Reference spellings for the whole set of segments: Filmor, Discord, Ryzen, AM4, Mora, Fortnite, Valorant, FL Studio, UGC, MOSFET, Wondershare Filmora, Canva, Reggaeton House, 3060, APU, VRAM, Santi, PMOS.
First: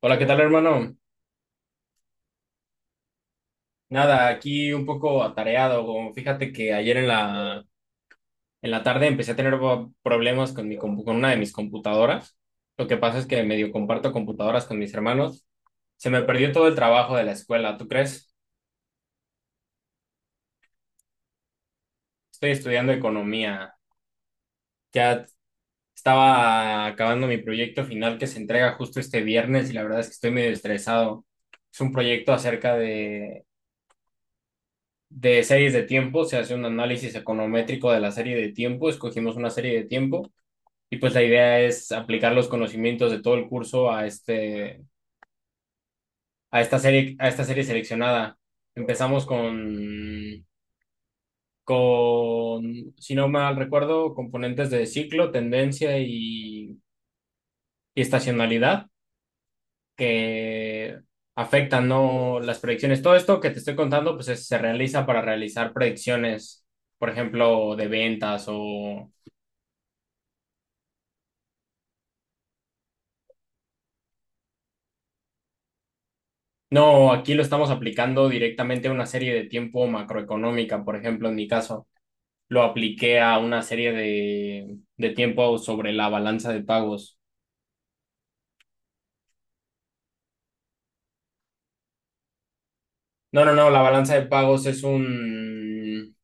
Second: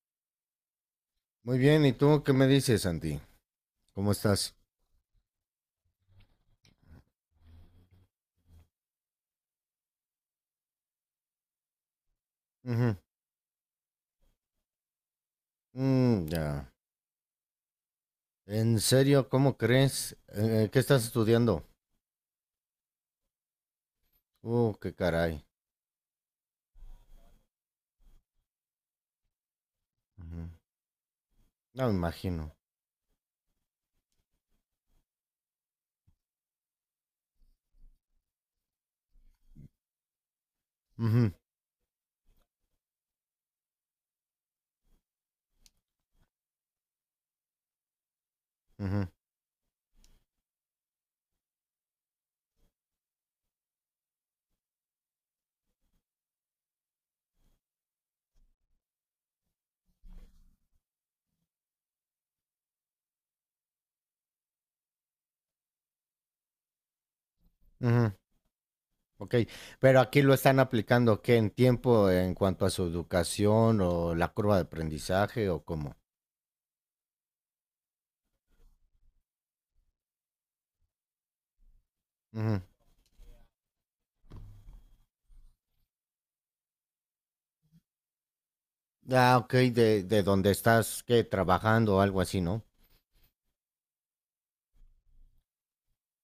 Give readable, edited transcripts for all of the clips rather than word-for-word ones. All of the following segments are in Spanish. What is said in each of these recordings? Hola, ¿qué tal, hermano? Muy bien, ¿y tú qué me dices, Santi? ¿Cómo Nada, estás? aquí un poco atareado. Como Fíjate que ayer en la tarde empecé a tener problemas con una de mis computadoras. Lo Ujú. que pasa es que medio comparto computadoras con mis hermanos. Se me Mm, perdió todo ya. el trabajo de la escuela, ¿tú crees? ¿En serio? ¿Cómo crees? ¿Qué estás estudiando? Estoy estudiando economía. Qué Ya caray. estaba acabando mi proyecto final que se entrega justo este viernes y la verdad es que estoy Ujú. medio estresado. Es No un me proyecto imagino. acerca de series de tiempo, se hace un análisis econométrico de la serie de tiempo, escogimos una serie de tiempo y pues la Ujú, idea es aplicar los conocimientos de todo el curso a esta serie seleccionada. ujú, Empezamos con si no mal recuerdo, componentes de ciclo, tendencia y estacionalidad, que afectan no las predicciones. Todo esto que te estoy contando pues se realiza para realizar predicciones, por ejemplo, de ujú. ventas o. Ok, pero aquí lo están aplicando, ¿qué? ¿En tiempo en cuanto a su educación o la curva de aprendizaje o cómo? No, aquí lo estamos aplicando directamente a una serie de tiempo macroeconómica, por ejemplo, en mi caso, Ujú. lo apliqué a una serie de tiempo sobre la balanza de pagos. Ah, ok, de donde estás, ¿qué? Trabajando o algo así, ¿no? No, no, no, la balanza de pagos es un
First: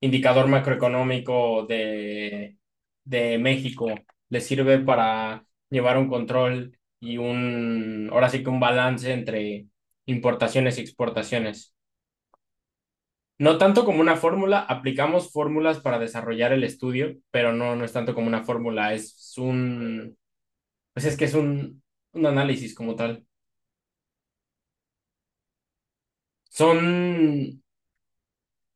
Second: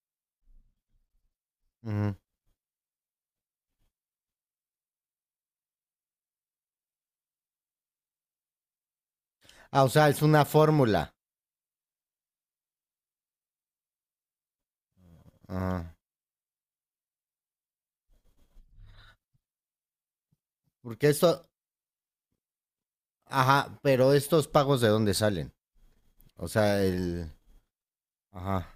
indicador macroeconómico Ujú. de México. Le sirve para llevar un control y un, ahora sí que un balance entre Ah, o sea, es una importaciones y fórmula. exportaciones. No tanto como una fórmula, aplicamos fórmulas Ajá. para desarrollar el estudio, pero no, no es tanto como una fórmula, es un, pues Porque es que es esto, un análisis como tal. ajá, ¿pero estos pagos de dónde salen? O Son, sea, el. Ajá.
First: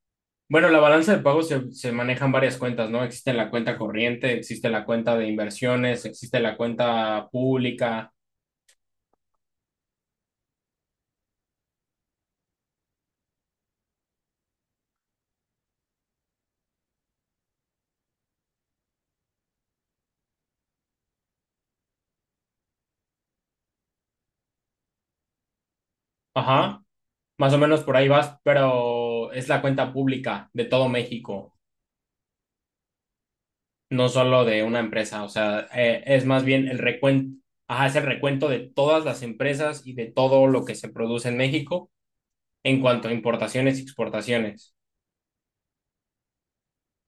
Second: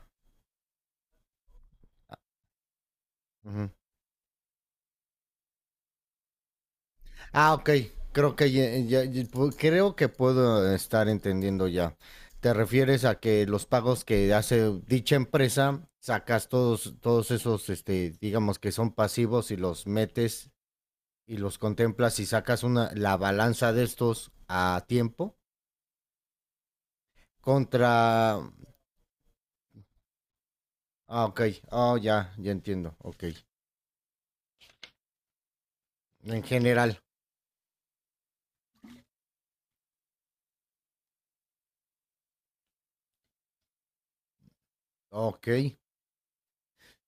bueno, la balanza de pagos se manejan varias cuentas, ¿no? Existe la Ujú. cuenta corriente, existe la cuenta de inversiones, existe la cuenta Ah, ok. pública, Creo que puedo estar entendiendo ya. ¿Te refieres a que los pagos que hace dicha empresa, sacas todos esos, digamos que son pasivos y los metes y los contemplas y sacas una, la balanza de estos a tiempo ajá, más o menos por ahí contra. vas, pero es la cuenta pública de todo Ah, ok. México. Oh, ya, ya entiendo. Ok. No solo de una empresa, o sea, es En más bien el general. recuento, ajá, es el recuento de todas las empresas y de todo lo que se produce en México en cuanto a importaciones y exportaciones. Ok.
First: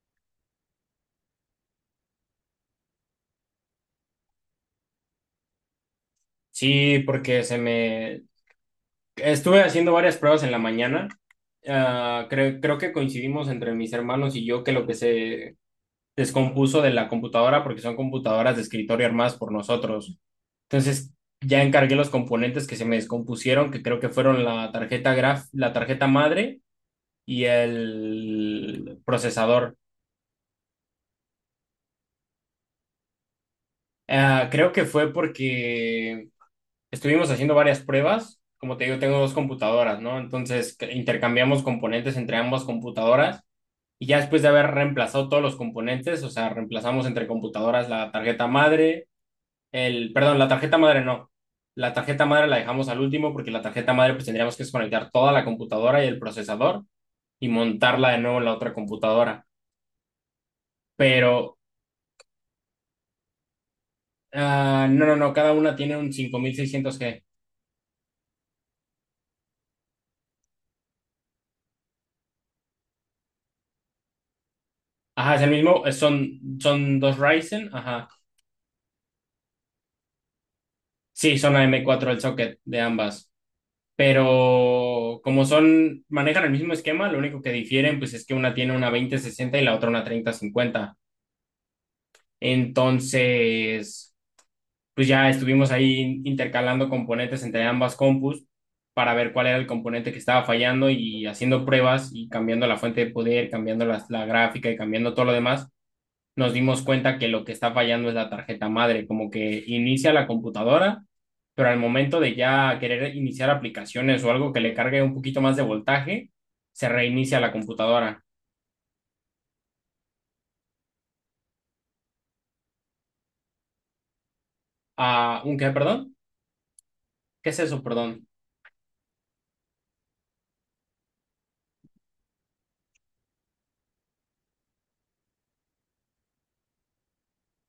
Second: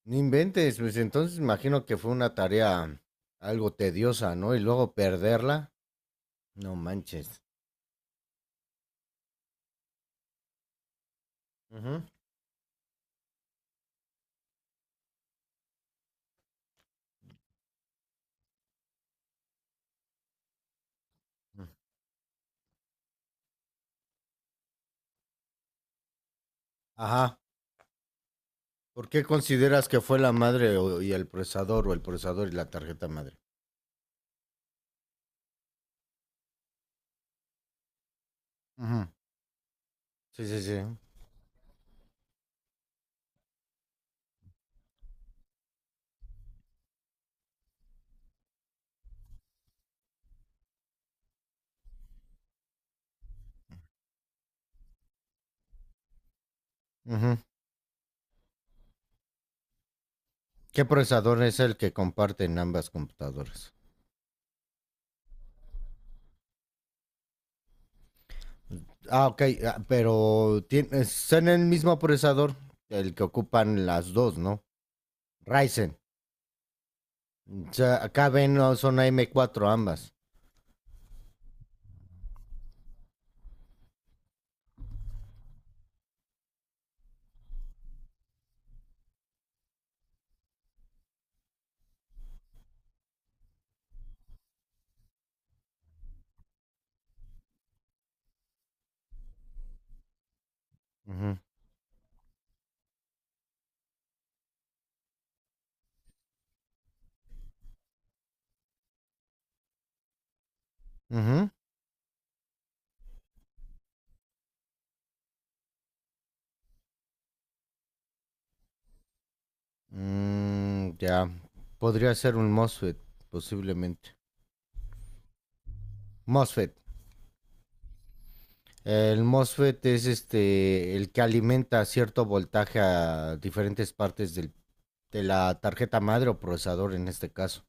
No inventes, pues entonces imagino que fue una tarea algo tediosa, ¿no? Y luego perderla, no Sí, manches. porque se me... Estuve haciendo varias pruebas en la mañana. Ujú. Ah, creo que coincidimos entre mis hermanos y yo que lo que se descompuso de la computadora, porque son computadoras de escritorio armadas por nosotros. Entonces, ya encargué los componentes que se me descompusieron, que creo que fueron la tarjeta madre Ajá. y el ¿Por qué procesador. consideras que fue la madre y el procesador o el procesador y la tarjeta madre? Ah, creo que fue porque estuvimos haciendo varias pruebas. Como te digo, Ujú. tengo dos computadoras, ¿no? Sí, sí, Entonces sí. Intercambiamos componentes entre ambas computadoras, y ya después de haber reemplazado todos los componentes, o sea, reemplazamos entre computadoras la tarjeta madre, el, perdón, la tarjeta madre no. La tarjeta madre la dejamos al último porque la tarjeta madre pues tendríamos que desconectar toda la computadora y el procesador Ujú. y montarla de nuevo en la otra computadora. ¿Qué procesador Pero. es el que comparten ambas computadoras? Ah, no, no, no, cada una tiene un 5600G. Ah, ok, pero tiene, son el mismo procesador, el que ocupan las dos, ¿no? Ajá, es el mismo, Ryzen. son dos Ryzen, O sea, ajá. acá ven, no, son AM4 ambas. Sí, son AM4 el socket de ambas, pero como son, manejan el mismo esquema, lo único que difieren pues es que una tiene una 2060 y la otra una 3050. Entonces, pues ya estuvimos ahí intercalando componentes entre ambas compus para ver cuál era el componente que estaba fallando y Ujú. haciendo pruebas y cambiando la fuente de poder, cambiando la gráfica y cambiando todo lo demás. Nos dimos cuenta que lo que está fallando es la tarjeta madre, como que inicia la computadora, Ujú. pero al momento de ya querer iniciar aplicaciones o algo que le cargue un poquito más de voltaje, se reinicia la computadora. Mm, ya. Podría ser un MOSFET, posiblemente. Ah, ¿un qué, perdón? MOSFET. ¿Qué es eso, perdón? El MOSFET es este el que alimenta cierto voltaje a diferentes partes de la tarjeta madre o procesador en este caso.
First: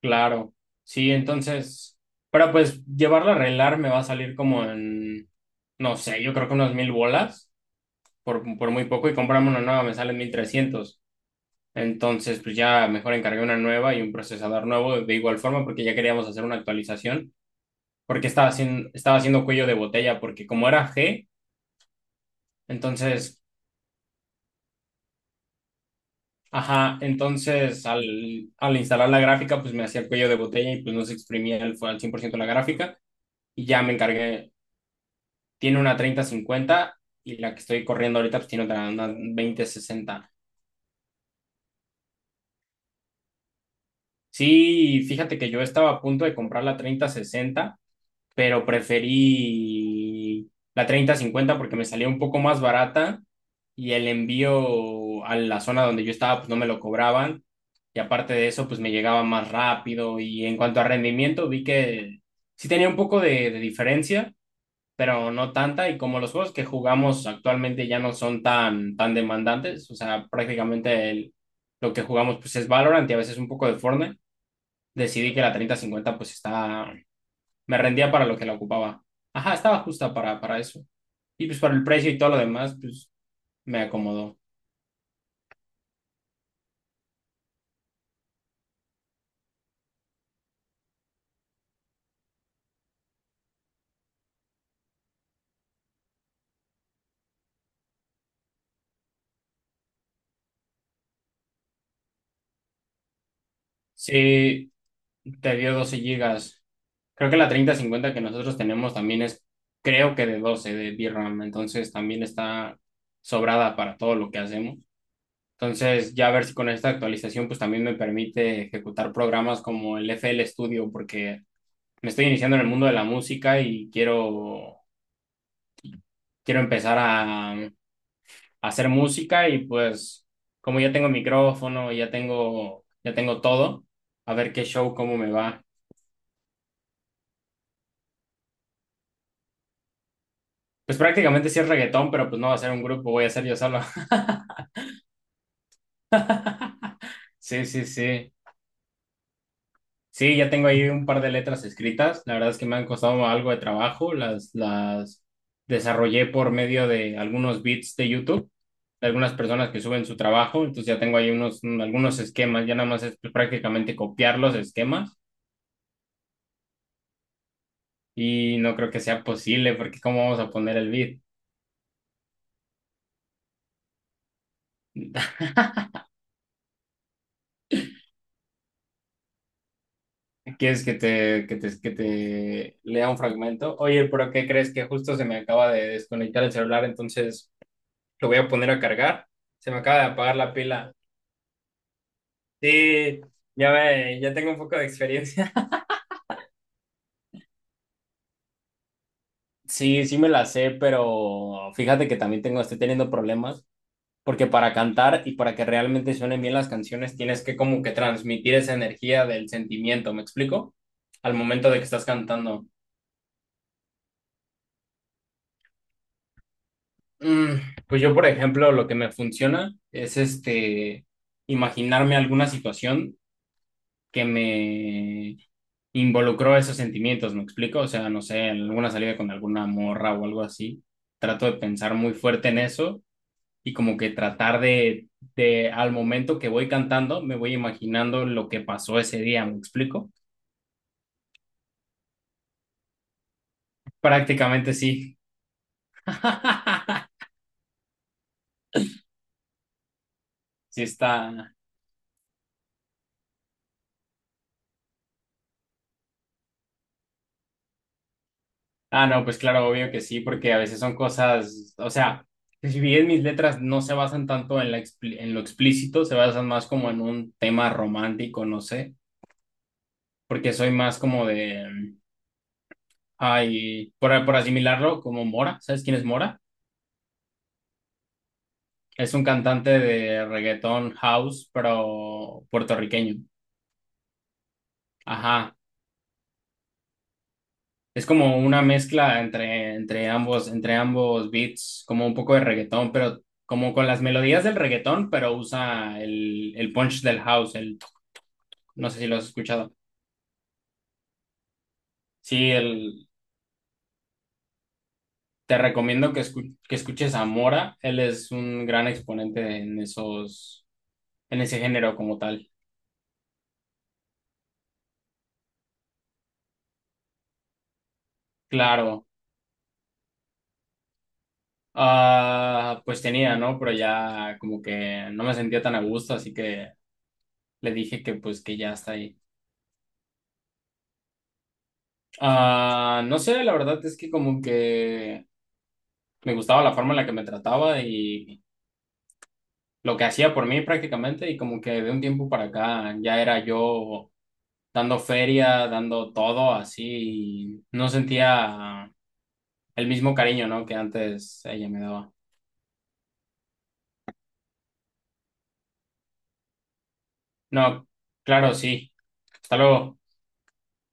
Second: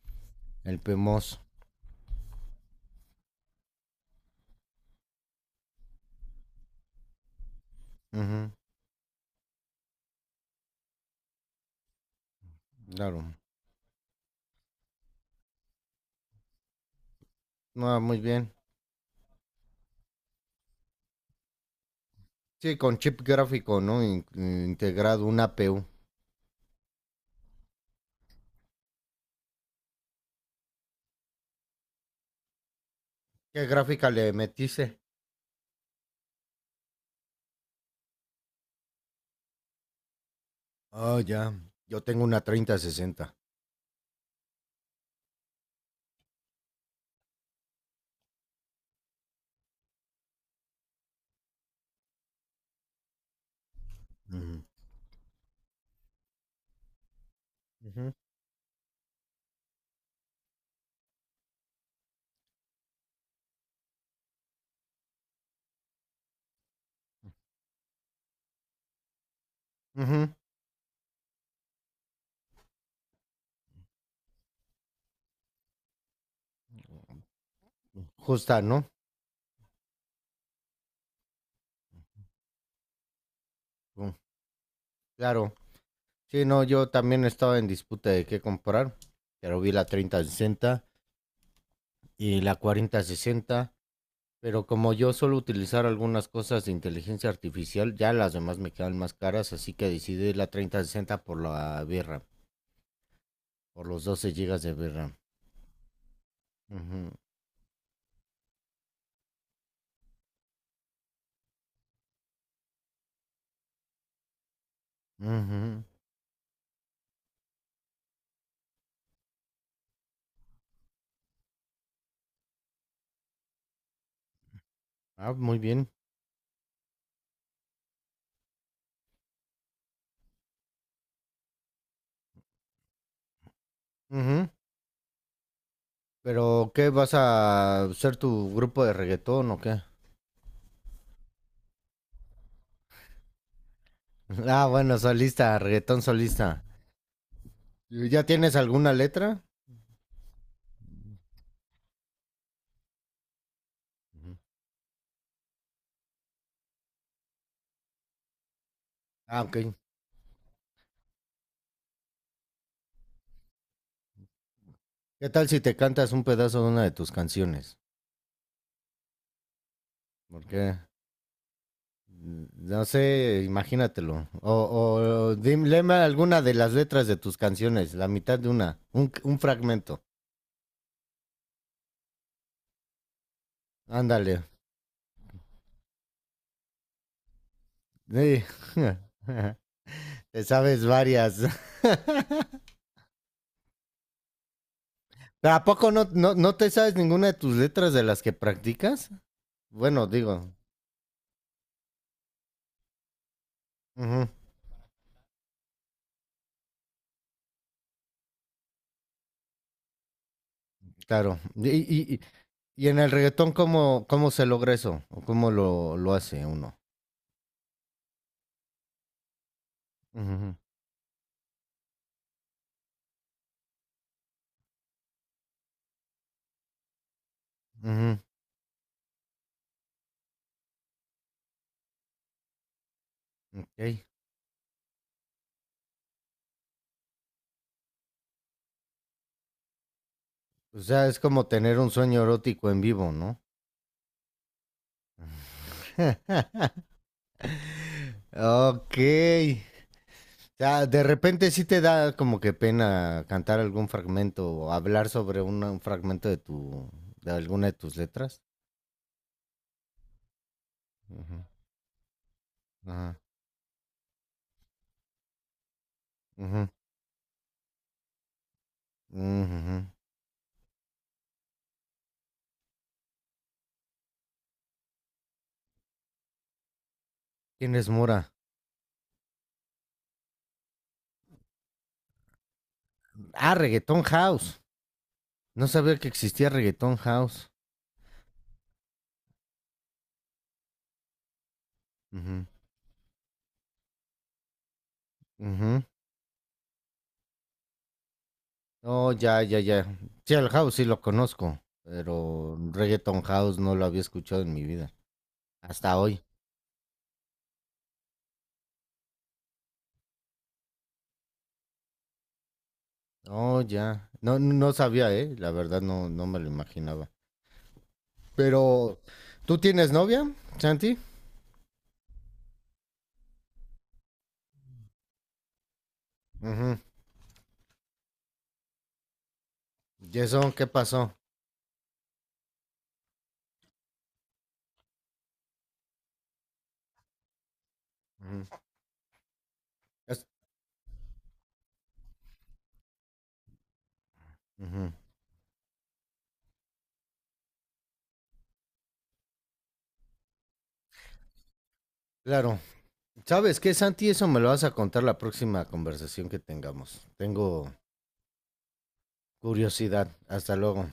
Claro. El Sí, PMOS. entonces, pero pues llevarlo a arreglar me va a salir como en, no sé, yo creo que unas 1000 bolas, por, Ujú, por muy poco, y comprarme una nueva me salen 1300. Entonces, pues ya mejor claro. encargué una nueva y un procesador nuevo de igual forma porque ya queríamos hacer una actualización, Ah, muy porque estaba bien. haciendo, estaba haciendo cuello de botella, porque como era G, Sí, con chip entonces, gráfico, ¿no? Integrado, una APU. ajá, entonces al instalar la gráfica, pues me hacía cuello de botella y pues no se exprimía el, al 100% la gráfica, ¿Qué y ya me gráfica le encargué, metiste? tiene una 3050 y la que estoy corriendo ahorita pues tiene otra, una 2060. Ah, ya. Yo tengo una 3060. Sí, fíjate que yo estaba a punto de comprar la 3060, pero preferí la 3050 porque me salía un poco más barata y el Ujú. envío a la zona donde yo estaba pues no me lo cobraban, y Ujú, aparte de eso pues me llegaba más rápido, y en cuanto a rendimiento vi que sí tenía un poco de diferencia, pero no tanta, y como los juegos que jugamos actualmente ya no son tan demandantes, o sea, Ujú. prácticamente lo que jugamos pues es Valorant y a veces un poco de Fortnite, decidí que la 3050 pues está, me rendía para lo que la Justa, ¿no? ocupaba. Ajá, estaba justa para eso. Y pues para el precio y todo lo demás, pues me Mm, acomodó. Claro. Sí, no, yo también estaba en disputa de qué comprar, pero vi la 3060 y la 4060, pero como yo suelo utilizar algunas cosas de inteligencia artificial, ya las demás me quedan más caras, así que decidí la 3060 por la VRAM, por los 12 gigas de Sí, VRAM. te dio 12 gigas. Ujú, Creo que la 3050 que nosotros tenemos también es, creo que de 12 de VRAM, entonces también está sobrada para todo lo que hacemos. ujú. Entonces, ya a ver si con esta actualización pues también me permite ejecutar programas como el FL Studio, porque me estoy iniciando en el mundo de la música y quiero Ah, muy bien. Empezar a hacer música y pues como ya tengo micrófono, ya tengo todo, a Ujú. ver qué show, cómo me va. Pero, ¿qué vas a ser tu grupo de reggaetón o qué? Pues prácticamente sí es reggaetón, pero pues no va a ser un grupo, voy a ser yo solo. Ah, bueno, solista, reggaetón solista. Sí, sí, ¿Ya sí. tienes alguna letra? Sí, ya tengo ahí un par de letras escritas. La verdad es que me han costado algo de trabajo. Ujú. Las desarrollé por medio de algunos beats de YouTube, de algunas Ah, ok. personas que suben su trabajo. Entonces ya tengo ahí unos, algunos esquemas. Ya nada más es pues, prácticamente copiar los esquemas. ¿Qué tal si te cantas un pedazo de una de tus canciones? Y no creo que sea posible, porque ¿cómo vamos a poner Porque, el beat? no sé, imagínatelo. O, léeme alguna de las letras de tus canciones, la mitad de una, un fragmento. ¿Quieres que te lea un fragmento? Oye, pero Ándale. ¿qué crees que justo se me acaba de desconectar el celular? Entonces lo voy Sí. a poner a cargar. Se me acaba de apagar Te la sabes pila. varias. Sí, ya ve, ya tengo un poco de experiencia. ¿Pero a poco no, no te sabes ninguna de tus letras de las que practicas? Bueno, Sí, sí me la digo, sé, pero fíjate que también tengo, estoy teniendo problemas, ujú, porque para cantar y para que realmente suenen bien las canciones tienes que como que transmitir esa energía del sentimiento, ¿me explico? Al claro. momento Y, de que estás y- y- cantando. y en el reggaetón, ¿cómo se logra eso? ¿O cómo lo hace uno? Mm, pues yo, por ejemplo, lo que me funciona es Ujú, este imaginarme alguna situación que me involucró esos sentimientos, ¿me explico? O sea, ujú, no sé, alguna salida con alguna morra o algo así. Trato de pensar muy fuerte en eso y como ok. que tratar de al momento que voy cantando, me voy imaginando lo que pasó ese día, ¿me explico? O sea, es como tener un sueño erótico en vivo, ¿no? Prácticamente sí. Ok. O Sí sea, de repente está. sí te da como que pena cantar algún fragmento o hablar sobre un fragmento de tu, de alguna de tus letras. Ah, no, pues claro, obvio que sí, porque a veces son Ujú, cosas, o sea, si bien ajá, mis letras no se basan tanto en en lo explícito, se basan más ujú, como en un tema romántico, no sé, ujú. porque soy más como de, ay, por asimilarlo, como Mora. ¿Sabes quién es Mora? ¿Quién es Mora? Es un cantante de reggaetón house, pero puertorriqueño. Ah, Reggaeton House. Ajá. No sabía que existía Reggaeton House. Es como una mezcla entre ambos beats, como un poco de Ujú, reggaetón, pero como con las melodías del reggaetón, pero ujú. usa el punch del house, el, no sé si Oh, lo has ya, ya, escuchado. ya. Sí, el House sí lo conozco, Sí, pero Reggaeton House no lo había escuchado en mi vida. te Hasta recomiendo que, hoy. Que escuches a Mora, él es un gran exponente en ese género como tal. Oh, ya. No, no sabía, ¿eh? La verdad no, no me lo imaginaba. Pero, Claro, ¿tú tienes novia, Santi? ah, pues tenía, ¿no? Pero ya como que no me sentía tan a gusto, así que Ujú. le dije que pues que ya está ahí. ¿Y eso qué pasó? Ah, no sé, la verdad es que como que me gustaba la forma en la que me trataba y Ujú. lo que Es- hacía por mí prácticamente, y como que de un tiempo para acá ya era yo Ujú. dando feria, dando todo así, y no sentía el mismo cariño, ¿no? que antes ella me daba. Claro. ¿Sabes qué, Santi? Eso me lo vas a contar la próxima conversación que tengamos. Tengo No, claro, sí. Hasta luego. curiosidad. Hasta luego.